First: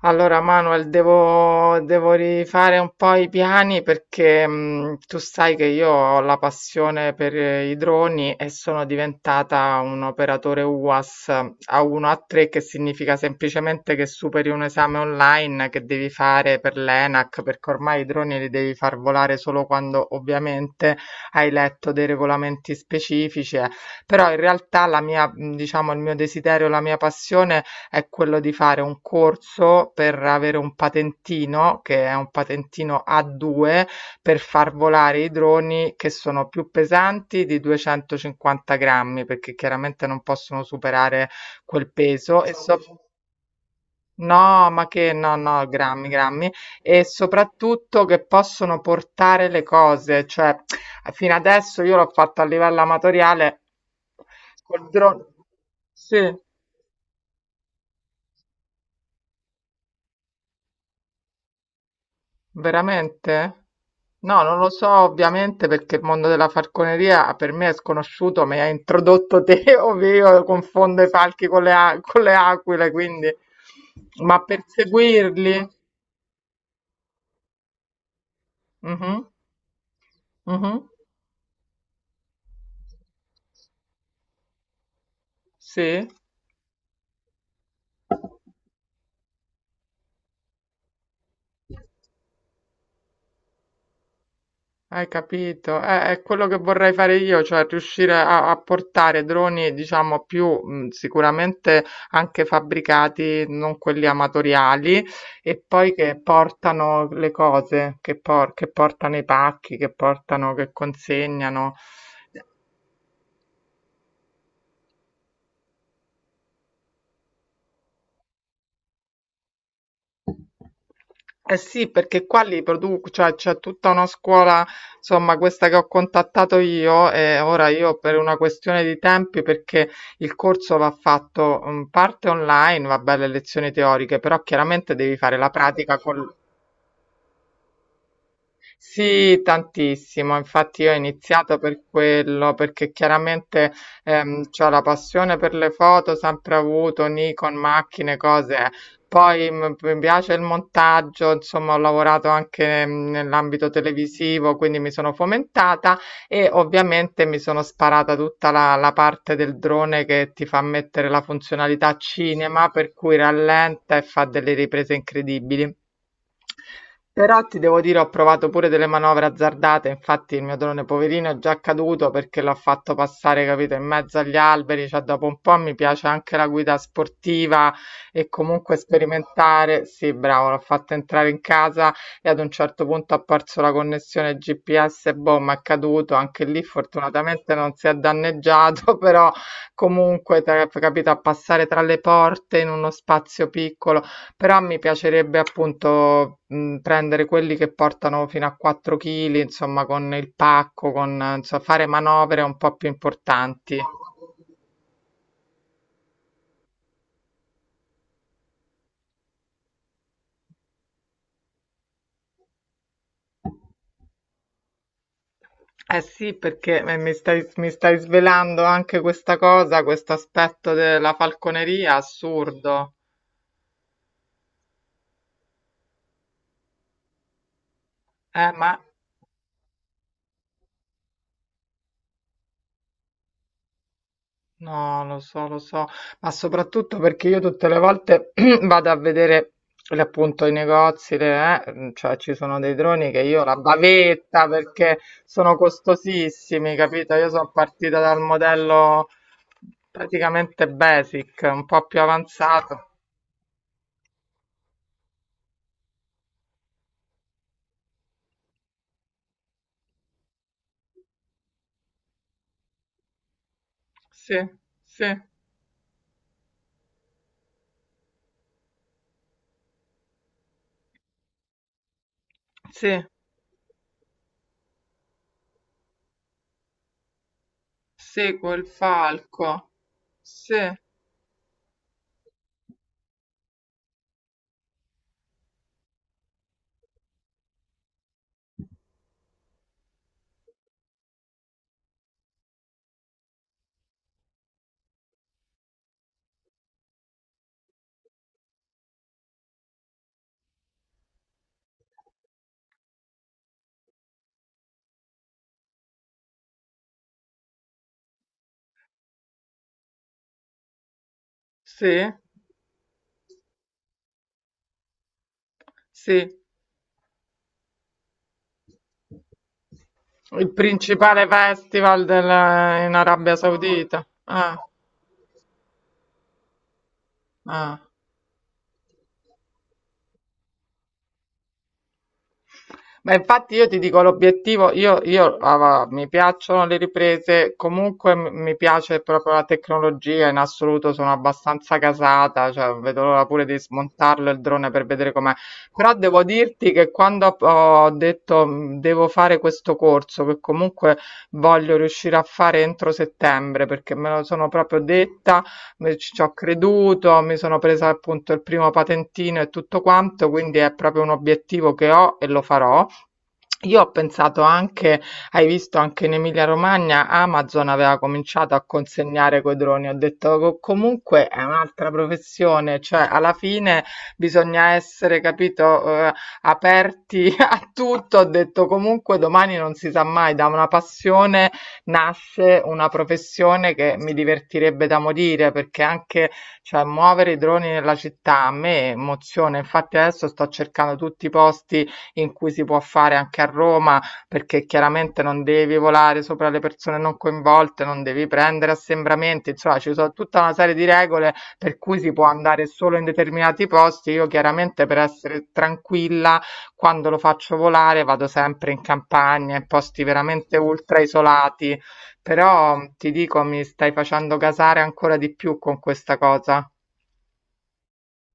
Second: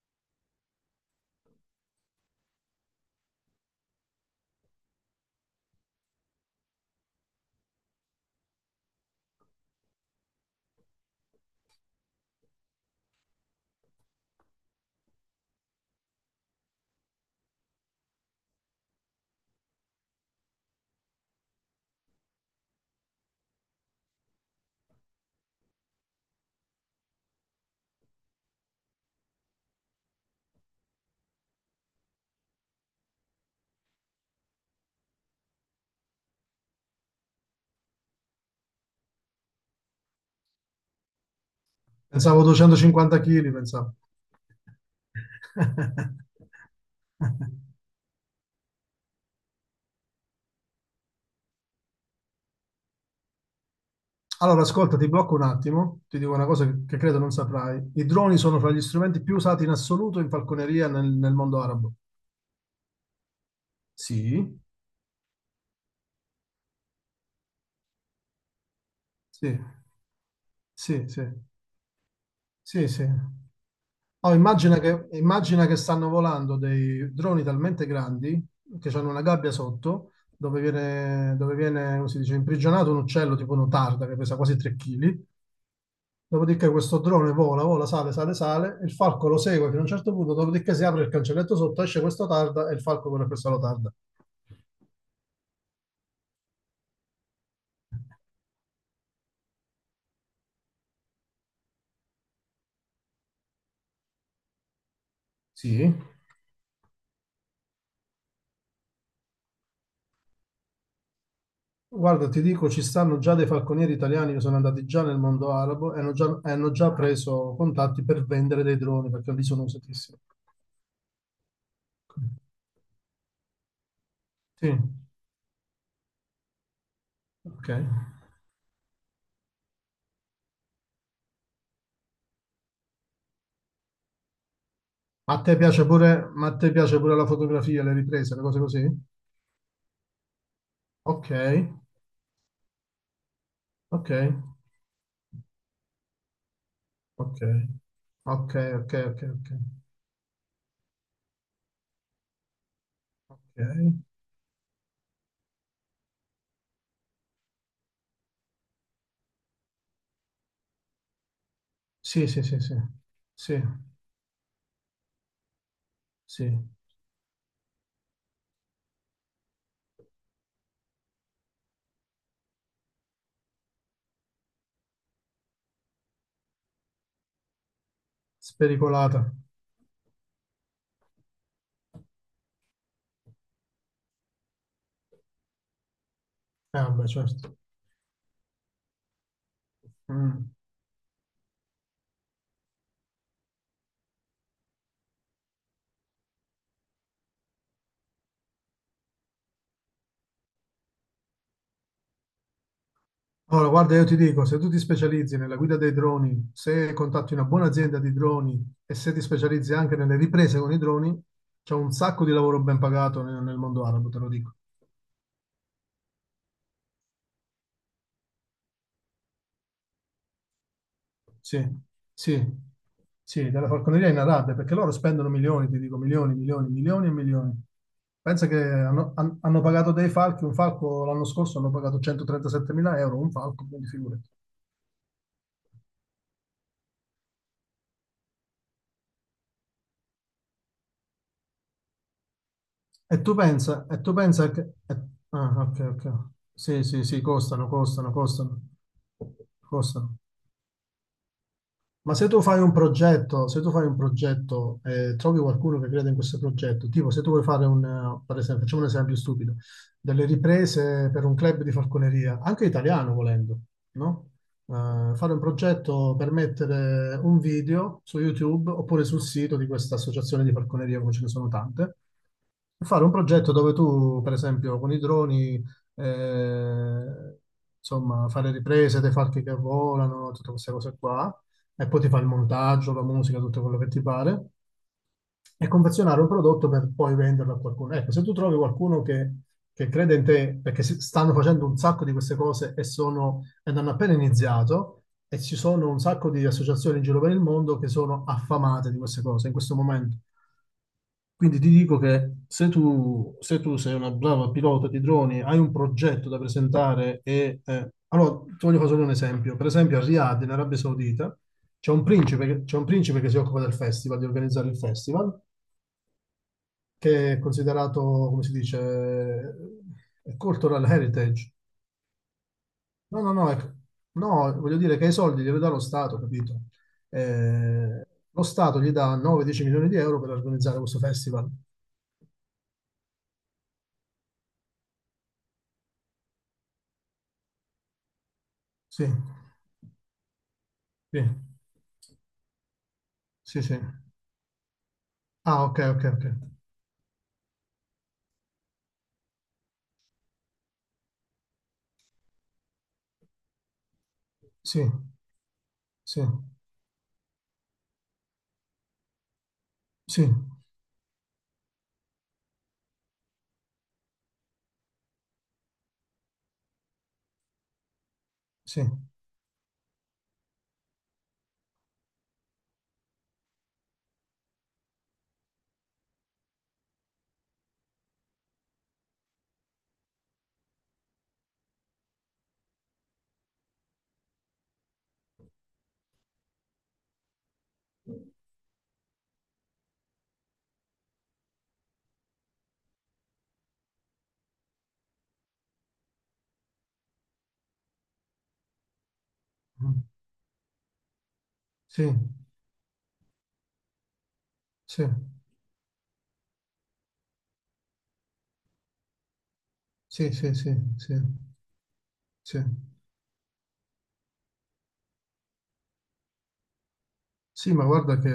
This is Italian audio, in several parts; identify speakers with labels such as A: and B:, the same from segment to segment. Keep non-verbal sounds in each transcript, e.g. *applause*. A: Allora Manuel, devo rifare un po' i piani perché tu sai che io ho la passione per i droni e sono diventata un operatore UAS a 1 a 3, che significa semplicemente che superi un esame online che devi fare per l'ENAC, perché ormai i droni li devi far volare solo quando ovviamente hai letto dei regolamenti specifici, eh. Però in realtà diciamo, il mio desiderio, la mia passione è quello di fare un corso per avere un patentino, che è un patentino A2, per far volare i droni che sono più pesanti di 250 grammi, perché chiaramente non possono superare quel
B: Pensavo
A: peso e
B: 250 kg, pensavo.
A: no, ma che no, no, grammi,
B: *laughs*
A: grammi, e soprattutto che possono portare le cose, cioè fino adesso io l'ho fatto a livello amatoriale
B: Allora,
A: col
B: ascolta, ti
A: drone.
B: blocco un attimo, ti dico
A: Sì.
B: una cosa che credo non saprai. I droni sono fra gli strumenti più usati in assoluto in falconeria nel mondo arabo.
A: Veramente? No,
B: Sì.
A: non lo so ovviamente perché il mondo della falconeria per me è sconosciuto, mi hai introdotto
B: Sì,
A: te, *laughs* ovvero io confondo i
B: sì, sì,
A: falchi con con le
B: sì,
A: aquile,
B: sì.
A: quindi...
B: Oh,
A: Ma
B: immagina che, immagina
A: perseguirli?
B: che stanno volando dei droni talmente grandi che hanno una
A: Mhm,
B: gabbia sotto dove
A: mhm,
B: viene, dove viene, come si dice, imprigionato un uccello tipo un'otarda che pesa quasi 3 kg.
A: sì.
B: Dopodiché questo drone vola, vola, sale, sale, sale, il falco lo segue fino a un certo punto, dopodiché si apre il cancelletto sotto, esce questo tarda e il falco corre questo lo tarda.
A: Hai capito? È quello che vorrei fare io, cioè riuscire a portare droni, diciamo, più sicuramente anche fabbricati, non quelli amatoriali, e poi
B: Sì.
A: che portano le cose, che portano i pacchi, che portano, che consegnano.
B: Guarda, ti dico, ci stanno già dei falconieri italiani che sono andati già nel mondo arabo e hanno già preso contatti per vendere dei droni perché lì sono usatissimi.
A: Eh sì, perché qua li produco, cioè c'è tutta una scuola,
B: Sì,
A: insomma, questa che ho contattato io. E ora
B: ok.
A: io, per una questione di tempi, perché il corso va fatto, parte online, vabbè, le lezioni teoriche, però chiaramente devi
B: Ma
A: fare
B: a
A: la
B: te piace
A: pratica
B: pure,
A: con...
B: ma a te piace pure la fotografia, le riprese, le cose così?
A: Sì, tantissimo, infatti io ho
B: Ok,
A: iniziato per quello, perché chiaramente
B: ok,
A: c'ho la passione per le foto, sempre avuto,
B: ok,
A: Nikon, macchine,
B: ok,
A: cose.
B: ok, ok, ok,
A: Poi mi piace il montaggio, insomma, ho lavorato anche nell'ambito
B: ok.
A: televisivo, quindi mi sono fomentata e ovviamente mi sono sparata tutta la parte del drone che ti fa mettere la funzionalità
B: Sì, sì, sì,
A: cinema,
B: sì,
A: per cui
B: sì,
A: rallenta e fa delle riprese incredibili.
B: sì,
A: Però ti devo dire, ho provato pure delle manovre azzardate, infatti il mio drone poverino è già caduto perché l'ho fatto passare, capito, in mezzo agli alberi, cioè dopo un po' mi piace anche la guida sportiva e comunque
B: spericolata.
A: sperimentare. Sì, bravo, l'ho fatto entrare in casa e ad un certo punto ha perso la connessione GPS, boh, ma è caduto, anche lì
B: Vabbè,
A: fortunatamente
B: certo.
A: non si è danneggiato, *laughs* però comunque,
B: Mm.
A: capito, a passare tra le porte in uno spazio piccolo, però mi piacerebbe appunto prendere quelli che portano fino a 4 kg, insomma, con il pacco, con insomma, fare manovre un po' più
B: Allora,
A: importanti.
B: guarda, io ti dico, se tu ti specializzi nella guida dei droni, se contatti una buona azienda di droni e se ti specializzi anche nelle riprese con i droni, c'è un sacco di lavoro ben pagato nel mondo arabo, te lo dico.
A: Eh sì, perché mi stai svelando anche questa cosa, questo aspetto della
B: Sì,
A: falconeria
B: sì,
A: assurdo.
B: sì, della falconeria in Arabia, perché loro spendono milioni, ti dico milioni, milioni, milioni e milioni. Pensa che
A: Ma
B: hanno pagato dei falchi, un falco l'anno scorso hanno pagato 137.000 euro, un falco, quindi figurati.
A: no, lo so, ma soprattutto perché io tutte le volte *clears throat* vado a vedere appunto i negozi, cioè ci sono dei droni che io la
B: E tu
A: bavetta
B: pensa che...
A: perché
B: e- ah,
A: sono
B: ok, ok.
A: costosissimi,
B: Sì, sì,
A: capito?
B: sì,
A: Io sono
B: costano,
A: partita
B: costano,
A: dal
B: costano.
A: modello
B: Costano.
A: praticamente basic, un po' più
B: Ma se tu fai un
A: avanzato.
B: progetto, se tu fai un progetto e trovi qualcuno che crede in questo progetto, tipo se tu vuoi fare per esempio, facciamo un esempio stupido, delle riprese per un club di falconeria, anche italiano volendo, no?
A: Sì, sì,
B: Fare un progetto per mettere un video su YouTube oppure sul sito di questa associazione di falconeria, come ce ne sono tante, e
A: sì,
B: fare un progetto dove tu, per esempio, con i droni, eh, insomma, fare
A: seguo il
B: riprese dei falchi
A: falco.
B: che volano, tutte
A: Sì,
B: queste cose qua e poi ti fa il montaggio, la musica, tutto quello che ti pare, e confezionare un prodotto per poi venderlo a qualcuno. Ecco, se tu trovi qualcuno che crede in te, perché stanno facendo un sacco di queste cose e, sono, ed hanno appena iniziato, e ci sono un sacco di associazioni in giro per il mondo che sono affamate di queste cose in questo momento. Quindi ti dico che se tu sei una brava pilota di droni, hai un progetto da presentare allora, ti voglio fare solo un esempio. Per esempio, a Riyadh, in Arabia Saudita, c'è
A: sì,
B: un principe, che- c'è un principe che si occupa del festival, di organizzare il festival,
A: sì.
B: che è considerato, come si dice,
A: Il
B: cultural
A: principale
B: heritage.
A: festival in
B: No, no,
A: Arabia
B: no,
A: Saudita. Ah,
B: no, voglio dire che i soldi li dà lo Stato, capito?
A: ah.
B: Lo Stato gli dà 9-10 milioni di euro per organizzare questo festival.
A: Ma infatti io ti dico l'obiettivo, mi piacciono le riprese, comunque mi piace
B: Sì.
A: proprio la tecnologia, in assoluto sono
B: Sì,
A: abbastanza casata, cioè vedo l'ora pure di
B: sì, sì.
A: smontarlo il drone per vedere com'è.
B: Ah, ok,
A: Però
B: ok,
A: devo
B: ok.
A: dirti che quando ho detto devo fare questo corso, che comunque voglio riuscire a fare entro settembre, perché me lo sono proprio
B: Sì,
A: detta, ci
B: sì,
A: ho creduto, mi sono presa appunto il primo patentino e tutto quanto,
B: sì,
A: quindi è proprio un obiettivo che ho e lo farò. Io ho pensato anche, hai visto anche in Emilia Romagna Amazon aveva cominciato a
B: sì,
A: consegnare coi droni, ho detto comunque è un'altra professione, cioè alla fine bisogna essere, capito, aperti *laughs* a tutto", ho detto comunque domani non si sa mai, da una passione nasce una professione che mi divertirebbe da morire, perché anche, cioè, muovere i droni nella città a me emoziona, infatti adesso sto cercando tutti i posti in cui si può fare anche a Roma, perché chiaramente non devi volare sopra le persone non coinvolte, non devi prendere assembramenti, insomma ci
B: mm,
A: sono tutta una serie di regole per cui si
B: sì,
A: può andare solo in determinati posti. Io chiaramente, per
B: sì,
A: essere tranquilla, quando lo faccio volare vado sempre in campagna, in posti
B: sì, sì,
A: veramente
B: sì,
A: ultra
B: sì,
A: isolati,
B: sì.
A: però ti dico mi stai facendo gasare ancora di più con questa cosa.
B: Sì, ma guarda che...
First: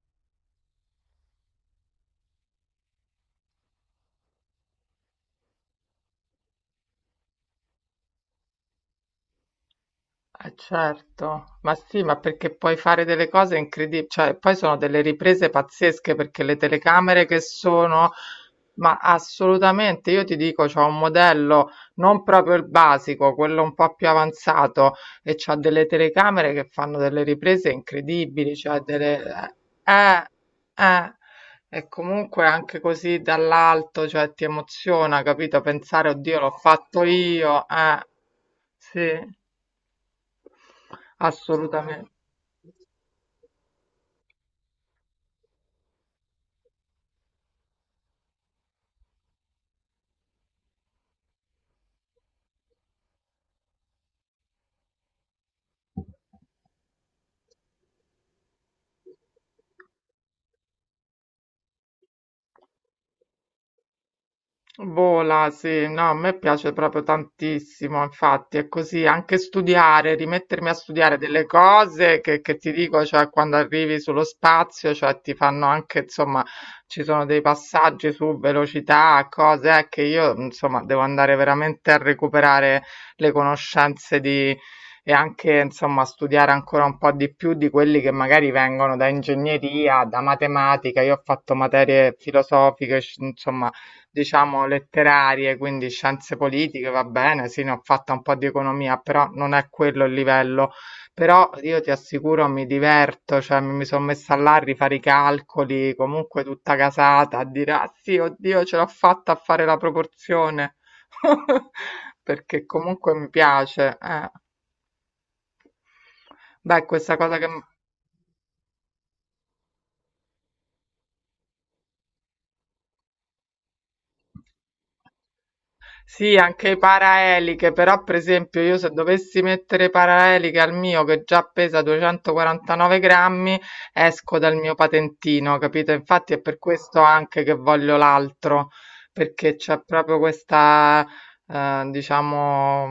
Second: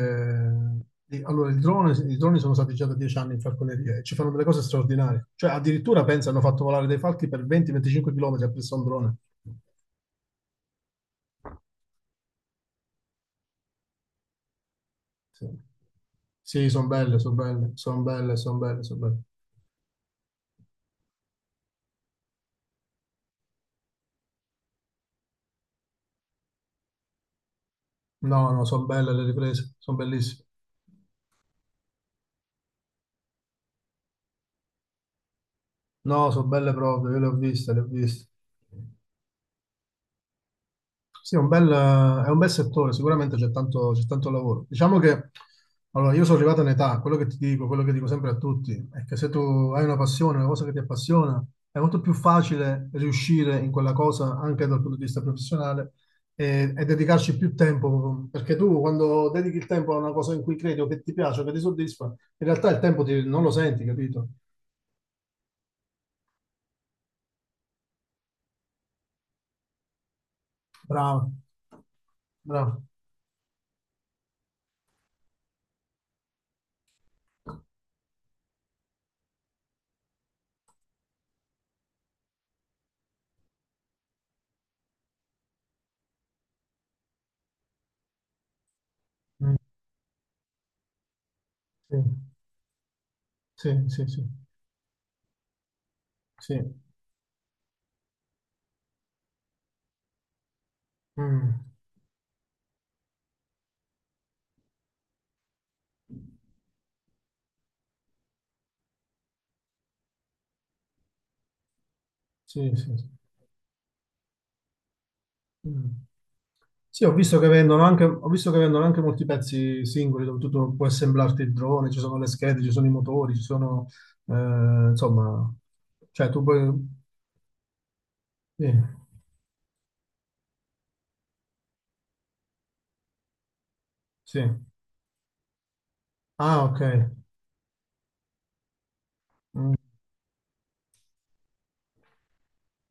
B: di- Allora, il drone, i droni sono stati già da 10 anni in falconeria e ci fanno delle cose straordinarie. Cioè, addirittura, pensa, hanno fatto volare dei falchi per 20-25 km appresso a un drone.
A: Eh certo, ma sì, ma perché puoi fare delle cose incredibili, cioè poi sono delle
B: Sì,
A: riprese pazzesche perché le
B: sì, sono belle,
A: telecamere
B: sono
A: che
B: belle, sono
A: sono,
B: belle, sono belle,
A: ma
B: sono belle.
A: assolutamente, io ti dico, c'ho un modello non proprio il basico, quello un po' più avanzato e c'ha delle telecamere che fanno delle riprese
B: No,
A: incredibili,
B: no,
A: cioè
B: sono belle
A: delle...
B: le riprese,
A: Eh,
B: sono
A: eh,
B: bellissime.
A: eh. E comunque anche così dall'alto, cioè ti emoziona, capito? Pensare,
B: No,
A: oddio,
B: sono
A: l'ho
B: belle
A: fatto
B: proprio, io le ho
A: io,
B: viste, le ho viste.
A: sì,
B: Sì, è un bel,
A: assolutamente.
B: è un bel settore, sicuramente c'è tanto lavoro. Diciamo che, allora, io sono arrivato in età, quello che ti dico, quello che dico sempre a tutti, è che se tu hai una passione, una cosa che ti appassiona, è molto più facile riuscire in quella cosa anche dal punto di vista professionale e dedicarci più tempo, perché tu quando dedichi il tempo a una cosa in cui credi o che ti piace o che ti soddisfa, in realtà il tempo non lo senti, capito?
A: Vola, sì, no, a me piace proprio tantissimo, infatti è così, anche studiare, rimettermi a studiare
B: Bravo,
A: delle cose che ti
B: bravo.
A: dico, cioè quando arrivi sullo spazio, cioè ti fanno anche, insomma, ci sono dei passaggi su velocità, cose che io, insomma, devo andare veramente a recuperare le conoscenze di... E anche, insomma, studiare ancora un po' di più di quelli che magari vengono da
B: Mm,
A: ingegneria, da matematica. Io ho fatto
B: sì,
A: materie filosofiche, insomma,
B: sì, sì, sì.
A: diciamo, letterarie, quindi scienze
B: Sì,
A: politiche, va bene, sì, ne ho fatta un po' di economia, però non è quello il livello. Però
B: mm.
A: io ti assicuro mi diverto, cioè mi sono messa là a rifare i calcoli, comunque tutta casata, a dire, ah sì, oddio, ce l'ho fatta a fare la proporzione, *laughs* perché
B: Sì, sì, sì.
A: comunque mi piace.
B: Mm.
A: Beh,
B: Sì, ho
A: questa cosa
B: visto
A: che...
B: che vendono anche, ho visto che vendono anche molti pezzi singoli dove tu puoi assemblarti il drone, ci sono le schede, ci sono i motori, ci sono, eh, insomma, cioè
A: Sì,
B: tu puoi.
A: anche i paraeliche, però per esempio
B: Sì,
A: io se dovessi mettere paraeliche al mio che già pesa 249 grammi, esco
B: sì.
A: dal mio patentino, capito? Infatti è per
B: Ah, ok.
A: questo anche che voglio l'altro, perché
B: Mm,
A: c'è proprio questa, diciamo,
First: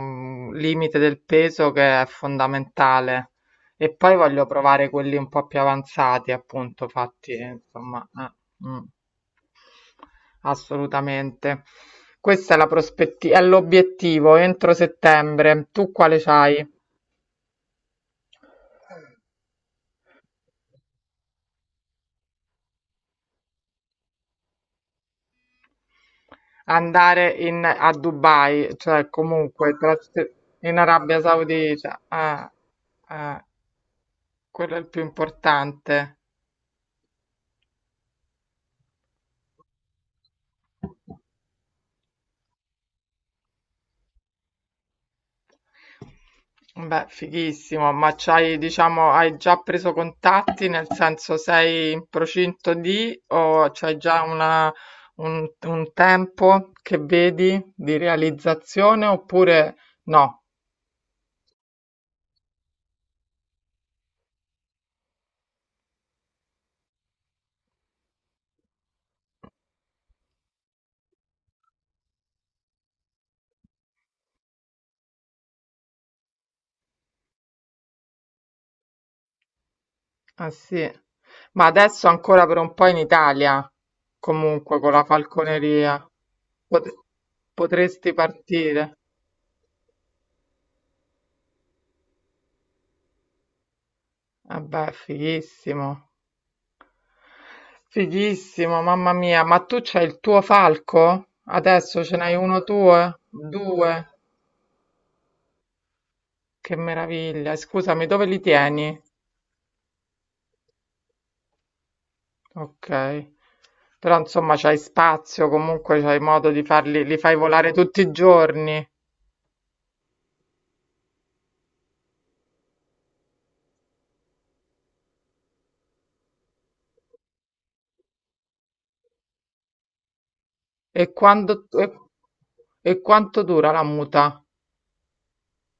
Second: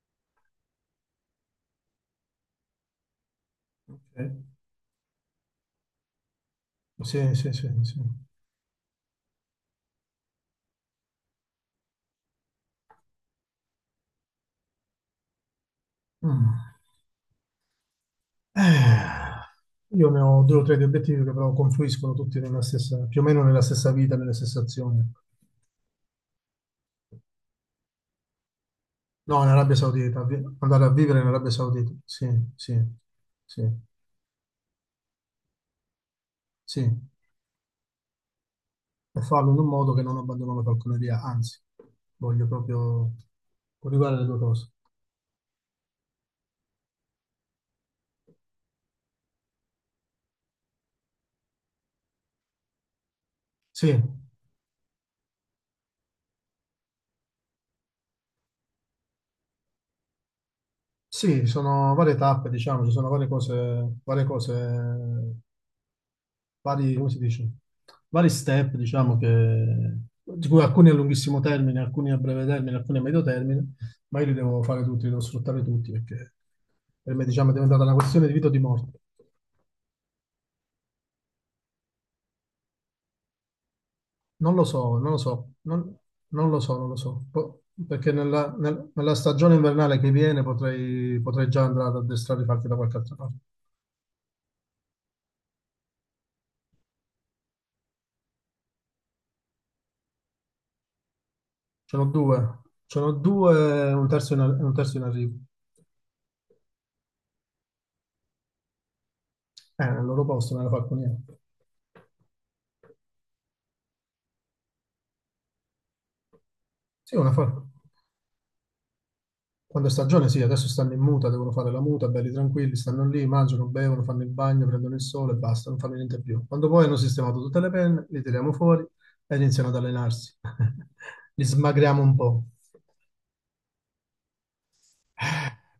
A: limite del peso che è fondamentale. E poi
B: ok.
A: voglio provare quelli un po' più avanzati, appunto, fatti,
B: Sì, sì, sì, sì.
A: insomma. eh, mm. Assolutamente. Questa è la prospettiva, è l'obiettivo entro settembre. Tu quale c'hai?
B: Mm. Eh, io ne ho due o tre di obiettivi che però confluiscono tutti nella stessa, più o meno nella stessa vita, nelle stesse azioni.
A: Andare in, a Dubai, cioè
B: No, in
A: comunque
B: Arabia Saudita,
A: in
B: andare a
A: Arabia
B: vivere in Arabia Saudita,
A: Saudita,
B: sì, sì,
A: eh,
B: sì,
A: quello è il più importante.
B: sì, e farlo in un modo che non abbandono la falconeria, anzi, voglio proprio coniugare le due cose.
A: Beh, fighissimo, ma c'hai, diciamo, hai già preso contatti, nel senso sei in procinto di o c'hai
B: Sì,
A: già una, un tempo che vedi di realizzazione oppure no?
B: sì, ci sono varie tappe, diciamo, ci sono varie cose, vari, come si dice, vari step, diciamo, di cui alcuni a lunghissimo termine, alcuni a breve termine, alcuni a medio termine, ma io li devo fare tutti, li devo sfruttare tutti, perché per me, diciamo, è diventata una questione di vita o di morte.
A: Ah sì, ma adesso ancora per un po' in Italia,
B: Non lo
A: comunque con
B: so,
A: la
B: non lo so,
A: falconeria,
B: non lo so, non lo
A: Pot-
B: so, perché
A: potresti
B: nella, nel-
A: partire?
B: nella stagione invernale che viene potrei già andare ad addestrare i fatti da qualche altra parte.
A: Eh beh, fighissimo. Fighissimo, mamma mia, ma tu c'hai il tuo falco?
B: Ce
A: Adesso
B: n'ho
A: ce n'hai
B: due,
A: uno
B: ce n'ho
A: tuo? Due?
B: due, un terzo in arrivo.
A: Che meraviglia. E scusami, dove li tieni?
B: Nel loro posto, nella falconiera.
A: Ok. Però insomma c'hai spazio, comunque c'hai modo di farli, li
B: Sì, una
A: fai
B: falco.
A: volare tutti i giorni.
B: Quando è stagione, sì, adesso stanno in muta, devono fare la muta, belli tranquilli, stanno lì, mangiano, bevono, fanno il bagno, prendono il sole e basta, non fanno niente più. Quando poi hanno sistemato tutte le penne, li tiriamo fuori e iniziano ad allenarsi. *laughs*
A: E
B: Li
A: quando,
B: smagriamo un po'.
A: e quanto dura la muta?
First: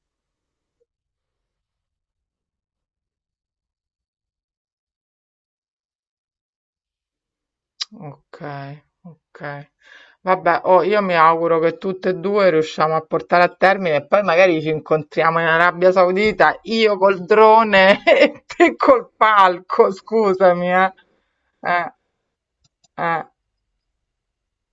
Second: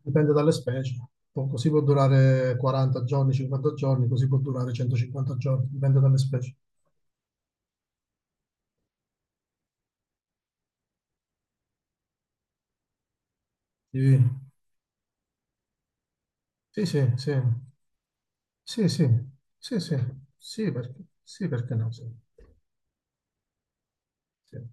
B: Dipende dalle specie. Così può durare 40 giorni, 50 giorni, così può durare 150 giorni, dipende dalle specie.
A: Okay, okay. Vabbè, oh, io mi auguro che tutte e due riusciamo a portare a termine e
B: Sì,
A: poi magari ci incontriamo in Arabia Saudita,
B: sì,
A: io
B: sì,
A: col
B: sì,
A: drone *laughs* e te
B: sì, sì,
A: col
B: sì,
A: palco,
B: sì,
A: scusami,
B: sì,
A: eh.
B: perché, sì, perché no,
A: Eh,
B: sì,
A: eh.
B: sì.